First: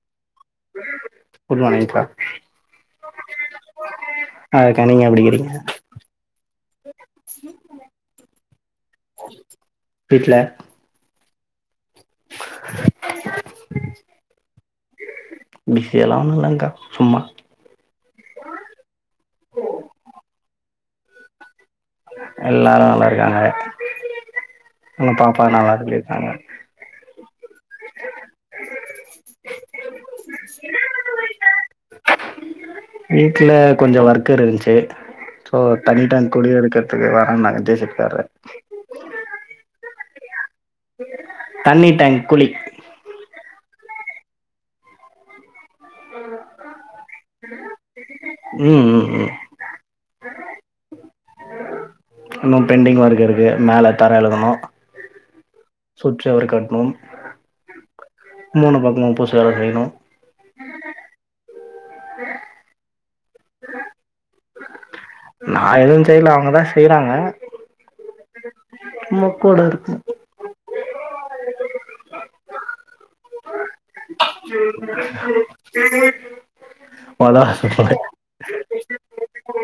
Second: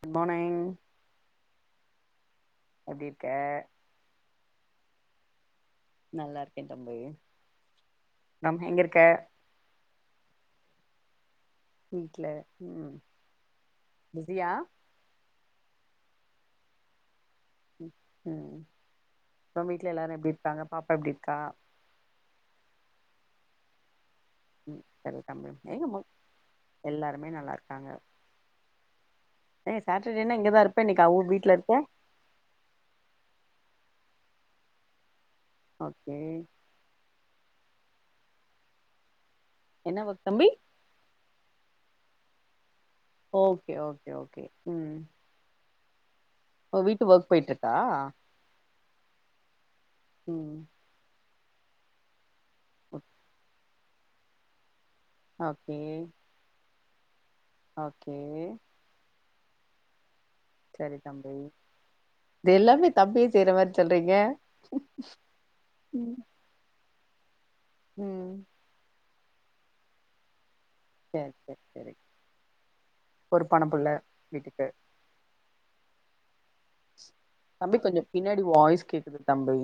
Good மானிங் good மார்னிங்க்கா எப்டி இருக்க நல்லாருக்க நீங்க எப்டிக்கிறீங்க நல்லா இருக்கே தம்பி தம் எங்க இருக்க வீட்ல வீட்ல ம் பிஸியா பிஸ்சியெல்லா ஒன்னு இல்லங்க்கா சும்மா ம் அப்றோ வீட்ல எல்லாரு எப்டி இருக்காங்க பாப்பா எப்டி இருக்கா எல்லாரு நல்லா இருக்காங்க ம் எங்கள் சரி பாப்பா நல்லா தம்பி இருக்காங்க [inaudible] எல்லாருமே நல்லா இருக் க்காங்க ஏ சாட்டர்டேனா இங்கதா இருப்ப இன்னைக்கி அவு வீட்ல இருக்க வீட்ல கொஞ்ச ஒர்க் இருந்ச்சு சோ தண்ணி ஓகே டேங்க் குழி எடுக்கற்துக்கு வரன்னாங்க ஜே சி பி க்காரு என்ன ஒர்க் தம்பி தண்ணி டேங்க் குலி ஓக்கே ஓக்கே ஓக்கே ம் இப்பொ வீட்டு ஒர்க் போயிட்ருக்கா ம் ம் ம் ம் இன்னு பெண்டிங் ஒர்க் இருக்கு மேல தர எழுகணு ஓகே சுற்றி அவரை கட்ணோ ஆ ஓகே வேற செய்ணு சரி தம்பி இது எல்லாமே தம்பியே செய்ற மாரி சொல்றீங்க நா எதுவு செய்ல அவங்கதா செய்றாங் க உம் முக்கோட இருக்கு சரி சரி சரி ஒரு பணப்புள்ள உம் தம்பி கொஞ்சொ பின்னாடி வாய்ஸ் கேக்குது தம்பி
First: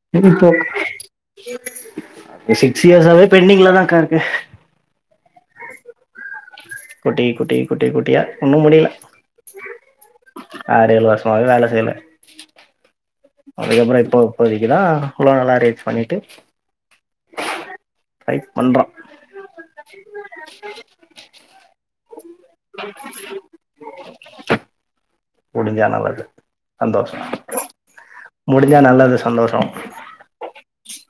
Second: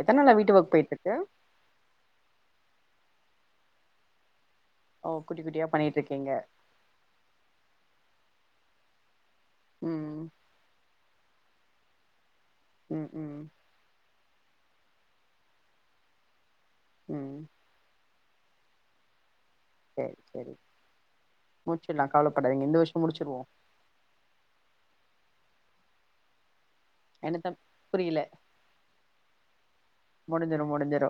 எத்தன் நாளா இப்போ வீட்டு வர்க் போயிட்ருக்கு சிக்ஸ் இயர்ஸாவே பெண்டிங்லதாக்கா இருக்கு ஓ குட்டி குட்டியா பண்ணிட்டு இருக்கீங்க குட்டி குட்டி குட்டி குட்டியா ஒன்னு முடில ம் ஆர் ஏழு வருஷ் யாரு வேல செய்ல ம் ம் அதுக்கப்புற இப்பொ இப்போதிக்குதா குலங்கல்லா ரேட் பண்ணிட்டு உம் டைட் பண்ற சேர் சேரி மூச்சில்லா கவுலப்படாதிங்க இந்த வர்ஷு முடுச்சிருவோ உடுஞ்சான வருடு சந்தோசொ தம் புரியல முடிஞ்சா நல்லது சந்தோசொ முடிஞ்சிரு முடிஞ்சிரு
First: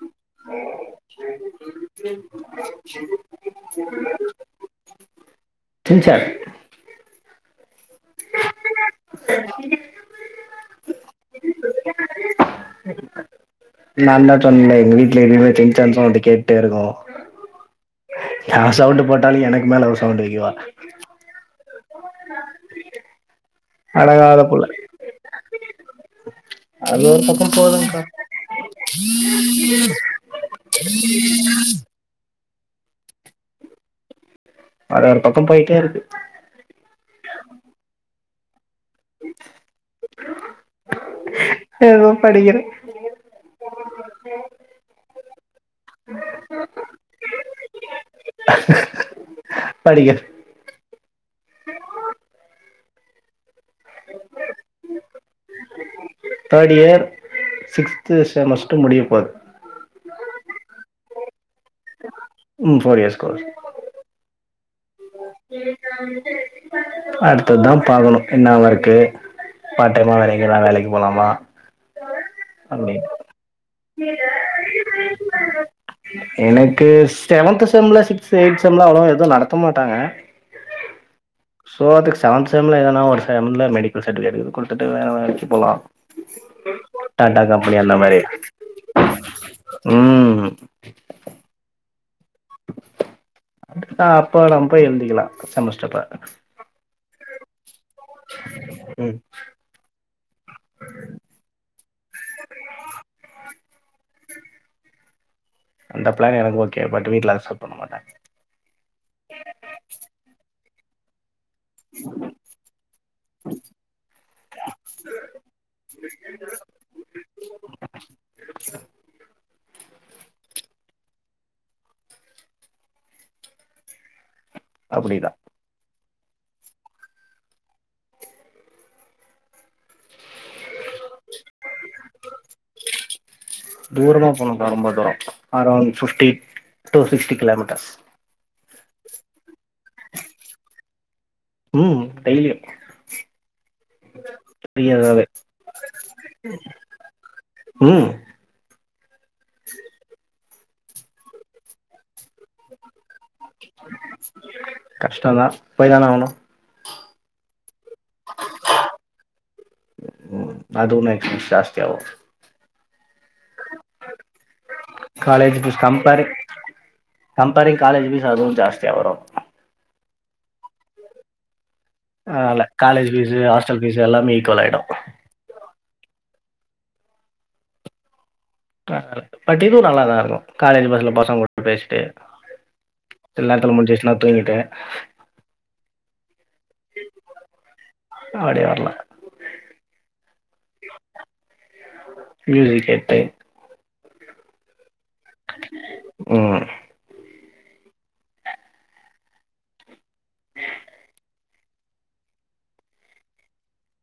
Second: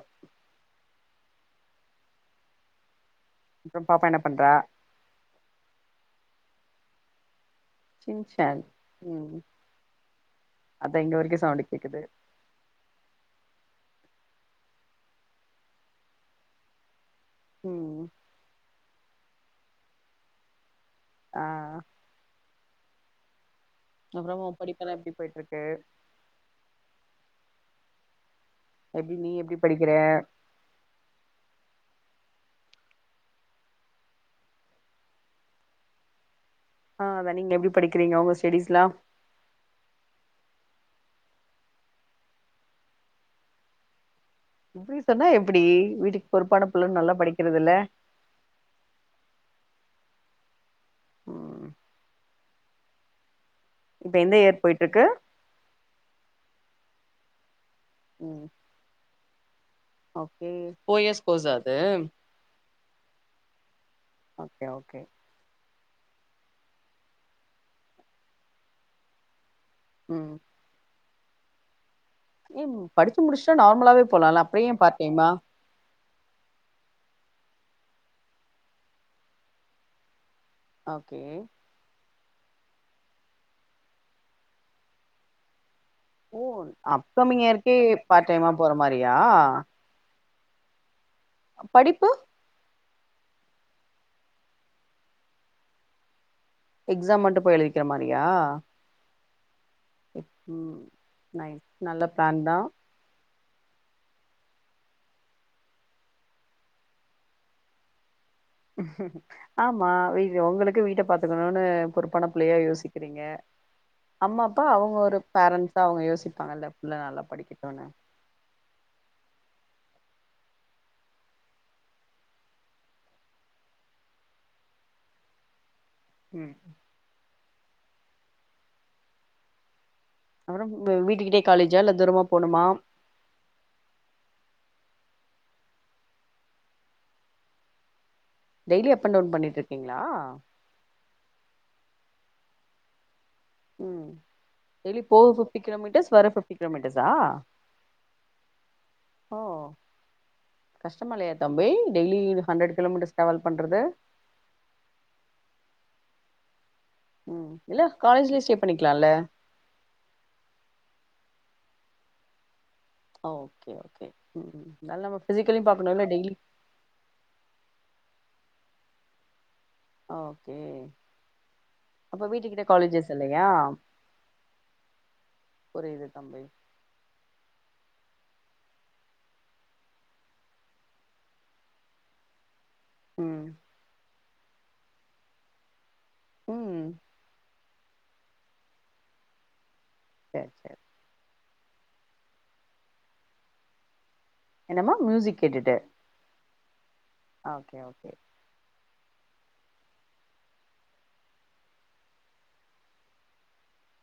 இப்பம் பாப்பா என்ன பண்ற சின்சான் சின்சேன் ம்ம் அத இங்க வரிக்கு சவுண்டு கேக்குது நாந்தா சொன்லே எங்க வீட்ல எப்பிமே சின்சான் சவுண்டு கேட்டே இருக்கு ம் ஹ சவுண்டு போட் எனக்கு மேல அவ சவுண்ட் வைக்குவா ஆ அழகாத அப்புறம் உம் புள்ள படிப்புலா எப்டி போய்ட்ருக் கு அது ஒரு பக்கம் போதுங்க்கா எப்டி நீ எப்டி படிக்கிற அது ஒரு பக்கம் போய்ட்டே இருக்கு ஆ அத நீங்க எப்படி படிக்கிறிங்க உங்க ஸ் டடிஸ்லா ஏதோ படிக்கிற இப்பிடி சொன்னா எப்டி வீட்டுக்கு பொறுப்பான புள்ள நல்லா படிக்கிறதில்ல படிக்க இப்ப எந்த இயர் போய்ட்ருக்கு தேர்ட் இயர் சிக்ஸ்த் ம் செமஸ்டர் முடியப்போது ஓகே ஃபோர் இயர்ஸ் கோர்ஸா அது ம் four years course okay okay அடுத்ததுதா பாக்கணு என்னா ஒர்க்கு பார்ட் டைமா வேறெங்கயாதா வேலைக்கு போலாமா நீ அப்டின்னு படிச்சு முடிச்சுட்டா நார்மலாவே போலால்ல அப்ற ஏ பார்ட் டைம்மா எனக்கு செவன்த் செம்ல சிக்ஸ்த் எய்ட் செம்ல அவ்ளோவா எதுவு நடத்த மாட்டாங்க ஓகே சோ அதுக்கு செவன்த் செம்ல எதனா ஒரு செம்ல மெடிக்கல் சர்டிஃபிகேட் கீது குடுத்துட்டு வேற வேலக்கி போலா ஓ அப்கமிங் டாடா இயருக்கே பார்ட் டைமா போறமாரி யா உம் படிப்பு அதான் அப்பறம் பேய் எழுதிக்கலாம் செமஸ்ட்ர் அப்ப எக்ஸாம் மட்டும் போய் எலுதிக்கிறமாரியா ம் ம் நைஸ் நல்ல பிளான் தான் அந்த பிளான் எனக்கு ஓகே பட் வீட்ல அக்சப்ட் பண்ண மாட்டாங்க ஆமா வீஜ்எ உங்களுக் கு வீட்ட பாத் துக்கனுன்னு பொறுப்பான பிள்ளையா யோசிக்கிறீங்க அம்மா அப்பா அவுங்க ஒரு பேரன்ஸா அவங்க யோசிப்பாங்க ல்ல புள்ள நல்லா படிக்கட்டுன்னு. அப்படிதா உம் அப்புறம் வீட்டுக்கிட்டே காலேஜா இல்ல தூரமா போணுமா தூரமா போணுக்கா ரொம்ப தூரோ around fifty to sixty kilometres. Daily அப்பன் டவுன் பண்ணிட்டு இருக்கீங்களா. உம் கைல. ம் டெய்லி ஃபோர் ஃபிஃப்டி கிலோமீட்டர்ஸ் வர ஃபிஃப்டி கிலோமீட்டர்ஸா ம் ஓ. கஷ்டமா இல்லையா தம்பி டெய்லி ஹண்ட்ரட் கிலோமீட்டர். கஷ்டந்தான் போய் தான ஆகணும். ம் இல்ல காலேஜ்ல ஸ்டே பண்ணிக்கலாம்ல. லோ [unintelligible] ஓகே ஓகேம் நல்ல நம்ம பிசிக்கல பானும் இல்ல டெய்லி தியா வரும் ஓகே. அப்ப வீட்டுக்கிட்ட ஆல்ல காலேஜ் காலேஜஸ் ஃபீஸு இல்லையா ஹாஸ்டல் ஃபீஸ் எல்லாமே ஈக்குவல் ஆயிடும். புரியுது தம்பி. [unintelligible] பட்டிதும் நல்லாதான் இருக்கும் காலேஜ் பஸ்ல பசங்க கூட பேசிட்டு ம் சில நேரத்துல முடிஞ்சச்சன்னா தூங்கிட்டு. ம் அப்டி வரலா சரி சரி மியூசிக் கேட்டு என்னம்மா மியூசிக் கேட்டுட்டு ம் ஓகே ஓகே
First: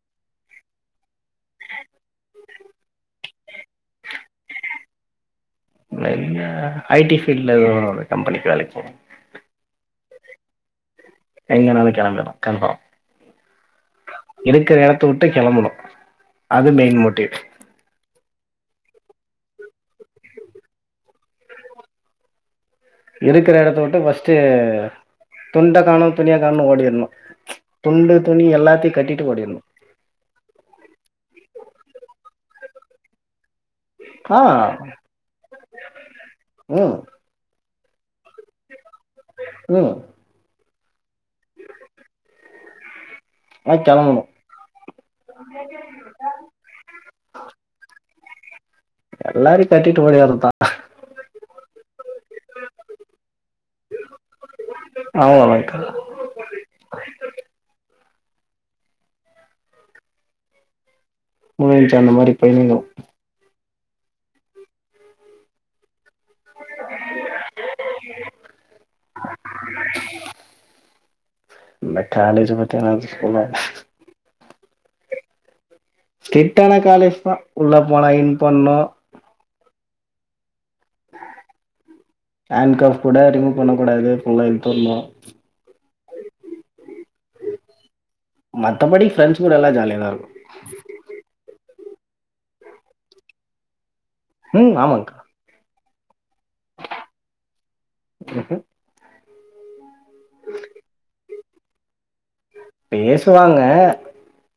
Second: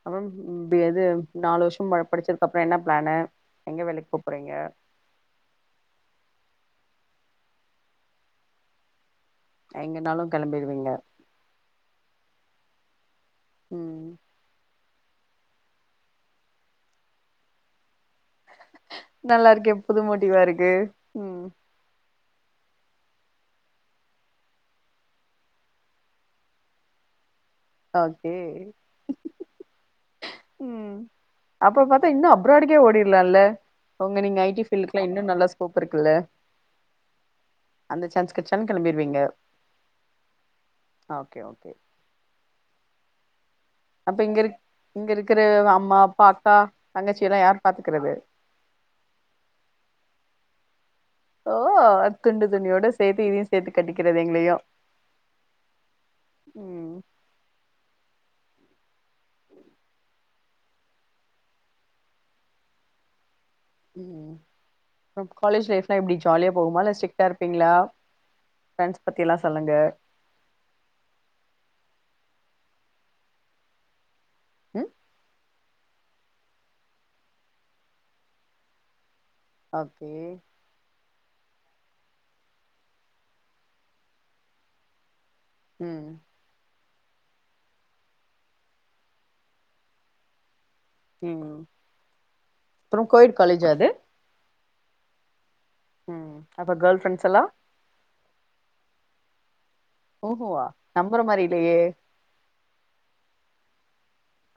அப்றம் [unintelligible] எது நாலு வருஷம் ப படிச்சதுக்கு அப்புறம் என்ன பிளானு எங்க வேலைக்கு போ போறீங்க. அ ஐ டி ஃபீல்ட்ல ஒரு கம்பெனிக்கு அலைக்க எங்கனாலு கெளம்பிருவீங்க. எங்கனாலு கெளம்பிடுவோ கன்ஃபார்ம் ம் இருக்குற எடத் த்தவிட்டு கெளம்பனு அது மெயின் மோட்டிவ் நல்லா இருக்கே புது மோட்டிவா இருக்கு உம் இருக்குற எடத்த விட்டு ஃபஸ்ட்டு துண்ட காணோ துணிய காணோன் ஓடிட்ணு ஒகே உம் அப்ப பாத்தா இன்னு அப் ராடுக்கே ஓடிர்லால ஒங்க ஆ நீங்க ஐ டி ஃபீல்டுக்குலா இன்னு நல்லா ஸ்கோப் இருக்குல்ல ம் அந்த சான்ஸ் கெட்ச்சோன கெளம்பிருவீங்க ம் ஓகே ஓகே ஆ அப்ப கெளம்பணு இங்க இரு இங்க இருக்குற அம்மா அப்பா அக்கா தங்கச்சியலா யார் பாத்துக்கிறது எல்லாரையு கட்டிட்டு ஓடிவறதுதா ஓ அத் துண்டு துணியோட சேத்து இதையு சேத்து கட்டிக்கிறது எங்களையு அவ்ளோதாக்கா உம் முழுஞ்ச்சா அந்த மாரி பெய்னிங்கு உம் அப்ற காலேஜ் லைப் லா எப்டி ஜாலியா போகுமா இல்ல ஸ்டிக்டா இருப்பீங்ளா ஃப்ரெண்ட்ஸ் பத்தி எல்லா சொல்லுங்க தேனாது தெரியாது உம் ஸ்டிட்டான காலேஜ் தா உள்ள போனா இன் பண்ணு ஓகே ஹேண்ட் கஃப் கூட ரிமூவ் பண்ணக்கூடாது ஃபுல்லா இழுத்து விட்ணு உம் மத்தபடி ஃப்ரெண்ஸ் கூட எல்லா ஜாலியாக தா இருக்கு உம் அப்றோ கோயட் காலேஜ்ஜா அது உம் ஆமாங்க்கா உம் அப்ப கேர்ள் ஃப்ரெண்ட்ஸ் எல்லா ம்ஹ்ம் ஓஹோவா நம்புற மாரி இல்லையே பேசுவாங்க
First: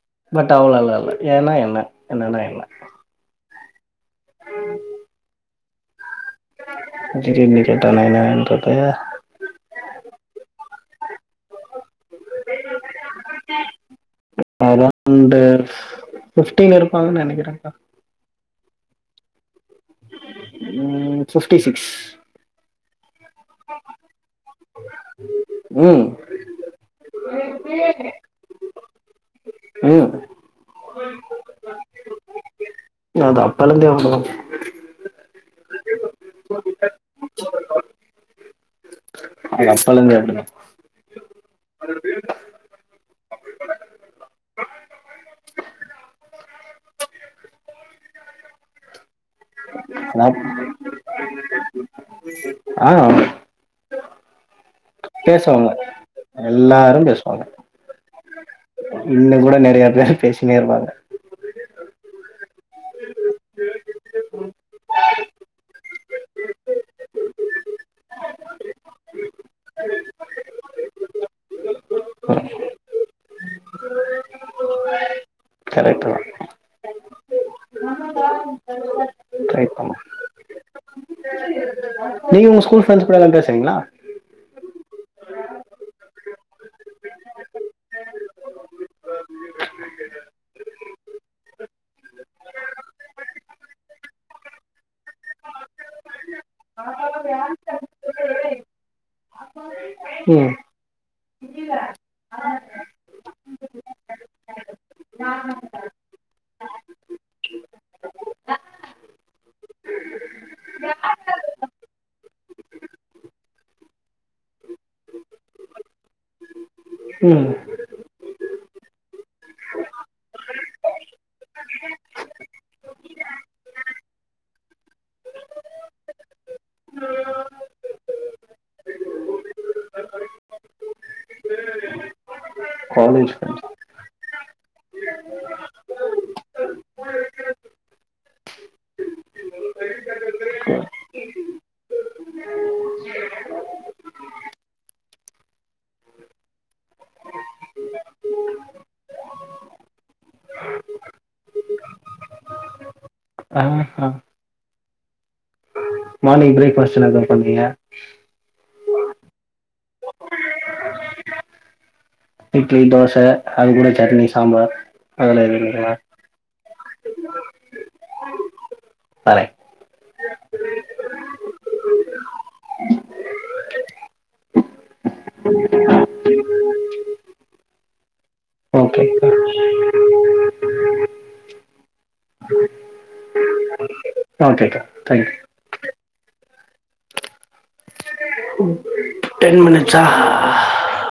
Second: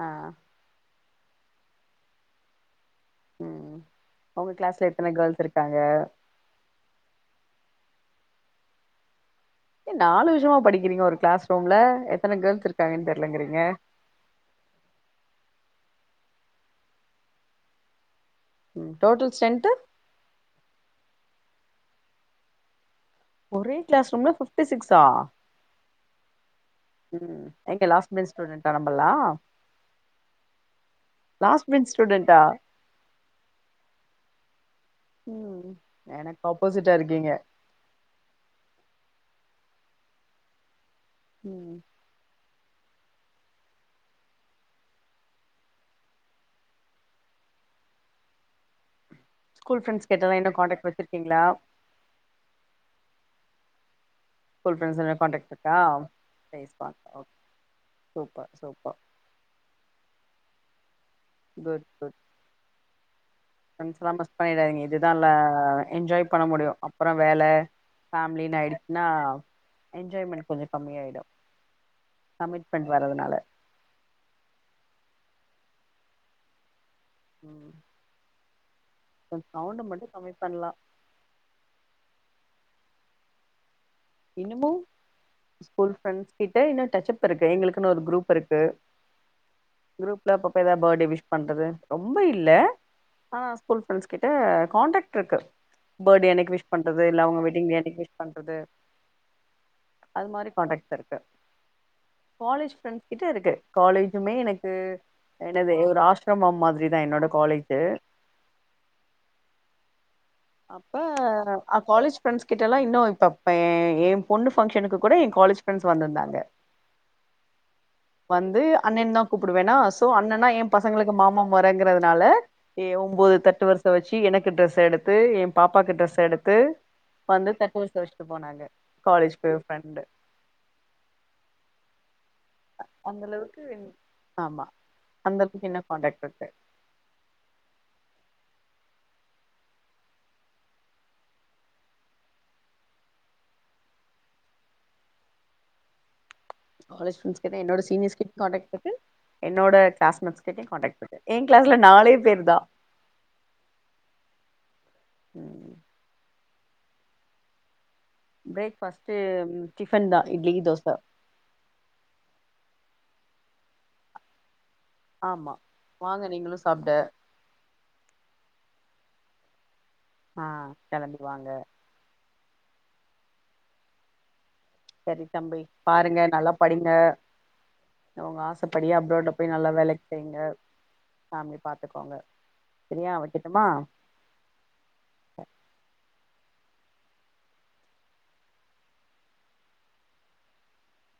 ஆ பட் அவ்ளலா இல்ல ஏனா என்ன என்னன்னா என்ன ஒங்க கிளாஸ்ல எத்தன கேர்ள்ஸ் இருக்கு க்காங்க திடீர்னு கேட்டா நா என்னன்றது இருங்க ஒரு கிளாஸ் ரூம்ல எத் எத்தன கேர்ள்ஸ் இருக்காங்கன் தெர்லங்கிறீங்க பிப்டீன் இருப்பாங்கன்னு நினைக்கிறாங்க டோட்டல் ஸ்ட்ரென்த்து உம் ஃபிட்டி சிக்ஸ் ஒரே கிளாஸ் ரூம்ல ஃபிப்டி சிக்ஸா உம் எங்க லாஸ்ட் பெஞ்ச் ஸ்டுடென்ட் நம்பல்லாம் ம் லாஸ்ட் பெஞ்ச் ஸ்டுடென்ட அது அப்போதிலிருந்து [unintelligible] உம் எனக்கு ஆப்போசிட்டா இருக்கிங்க அது அப்பல இருந்தே அப்படித்தா உம் ஸ்கூல் பிரெண்ட்ஸ் கிட்ட அதா எல்லாம் காண்டாக்ட் வச்சிருக் இருக்கீங்களா ஆஹ் ஸ்கூல் ஃப்ரண்ட்ஸோட கான்டேக்ட் இருக்கா [unintelligible] ஓகே சூப்பர் சூப்பர் இன்னுங்கூட நெறைய பேர் பேசினேருப்பாங்க [unintelligible] குட் குட் ஃப்ரெண்டஸ்லா மிஸ் பண்ணிடாதிங்க இதுதா இல்ல என்ஜாய் பண்ண முடியு அப்பற வேல ஃபேமிலினு ஆயிடுச்சினா என்ஜாய்மெண்ட் கொஞ்ச கம்மியாயிடு ம் கமிட்மெண்ட் வரதுனால கரெக்ட்டு தா ம் ம் [unintelligible] ட்ரை சவுண்ட பண்ணு மட்டும் கம்மி பண்லாம் நீங்க உங்க ஸ்கூல் ஃப்ரெண்டஸ் கூடலா பேசுவின்ங்களா இன்னுமு ஸ்கூல் ஃப்ரெண்டஸ் கிட்ட இன்னு டச்சப் இருக்கு எங்களுக்குனு ஒரு குரூப் இருக்கு குரூப்ல அப்பப்ப எதா பர்த்டே விஷ் பண்றது ரொம்ப இல்ல ஆனா ஸ்கூல் ஃப்ரெண்டஸ்கிட்ட காண்டாக்ட்ருக்கு பர்த்டே அன்னைக்கு விஷ் பண்றது இல்ல அவங்க வெட்டிங் டே அன்னிக்கு விஷ் பண்றது அது மாரி ம் கண்ட்டாக்ட்ஸ் இருக்கு காலேஜ் ஃப்ரண்ட்ஸ் கிட்ட இருக்கு காலேஜுமே எனக்கு என்னது ஒரு ஆசிரமம் மாதிரிதா என்னோட காலேஜு அப்ப ஆ காலேஜ் ஃப்ரெண்ட்ஸ் கிட்டலா இன்னும் இப்ப ஏன் என் பொண்ணு பங்க்ஷனுக்கு கூட என் காலேஜ் ஃப்ரெண்ட்ஸ் வந்திருந்தாங்க ம் வந்து அண்ணன் தா கூப்பிடுவேனா சோ அண்ணன்னா என் பசங்களுக்கு மாமா மொரங்கறதுனால ஏ ஒன்பது தட்டு வருச வச்சி எனக்கு ட்ரெஸ் எடுத்து டுத்து என் பாப்பாக்கு ட்ரெஸ் எடுத்து வந்து தட்டு வருச வச்சுட்டு போனாங்க காலேஜ் போய் ஃப்ரெண்டு அந்த காலேஜ் அளவுக்கு ஃப்ரெண்ட்ஸ் ஆமா அந்த அளவுக்கு என்னு கான்டாக்ட் இருக்கு காலேஜ் ஃப்ரெண்டஸ் கிட்ட என்னோட சீனியர்ஸ்ட்யு காண்ட்டாக்ட்ஸ் இருக்கு என்னோட க்ளாஸ் மெட்ஸ்டயும் காண்ட்டாக்ட்ஸ் இருக்கு என் கிளாஸ்ல நாலே பேர்தா ஆ ஆ மார்னிங் பிரேக்பாஸ்ட் என்ன [unintelligible] பண்ணீங்க பிரேக்பாஸ்டு டிபன் தா இட்லி தோச இட்லி தோசை அது கூட சட்னி சாம்பார் அதெல்லாம் ஆமா எதுவும் இல்லைங்களா வாங்க நீங்களும் சாப்ட வரேன் ஆ கிளம்பிருவாங்க [unintelligible] சரி தம்பி பாருங்க நல்லா படிங்க அவங்க ஆசைப்படியே அப்ராட்ல ஓகேக்கா போய் நல்லா வேலைக்கு செய்ங்க ஃபேமிலி பார்த்துக்கோங்க சரியா வைக்கட்டுமா ஓகேக்கா தேங்க்யூ டென் மினிட்ஸா [unintelligible]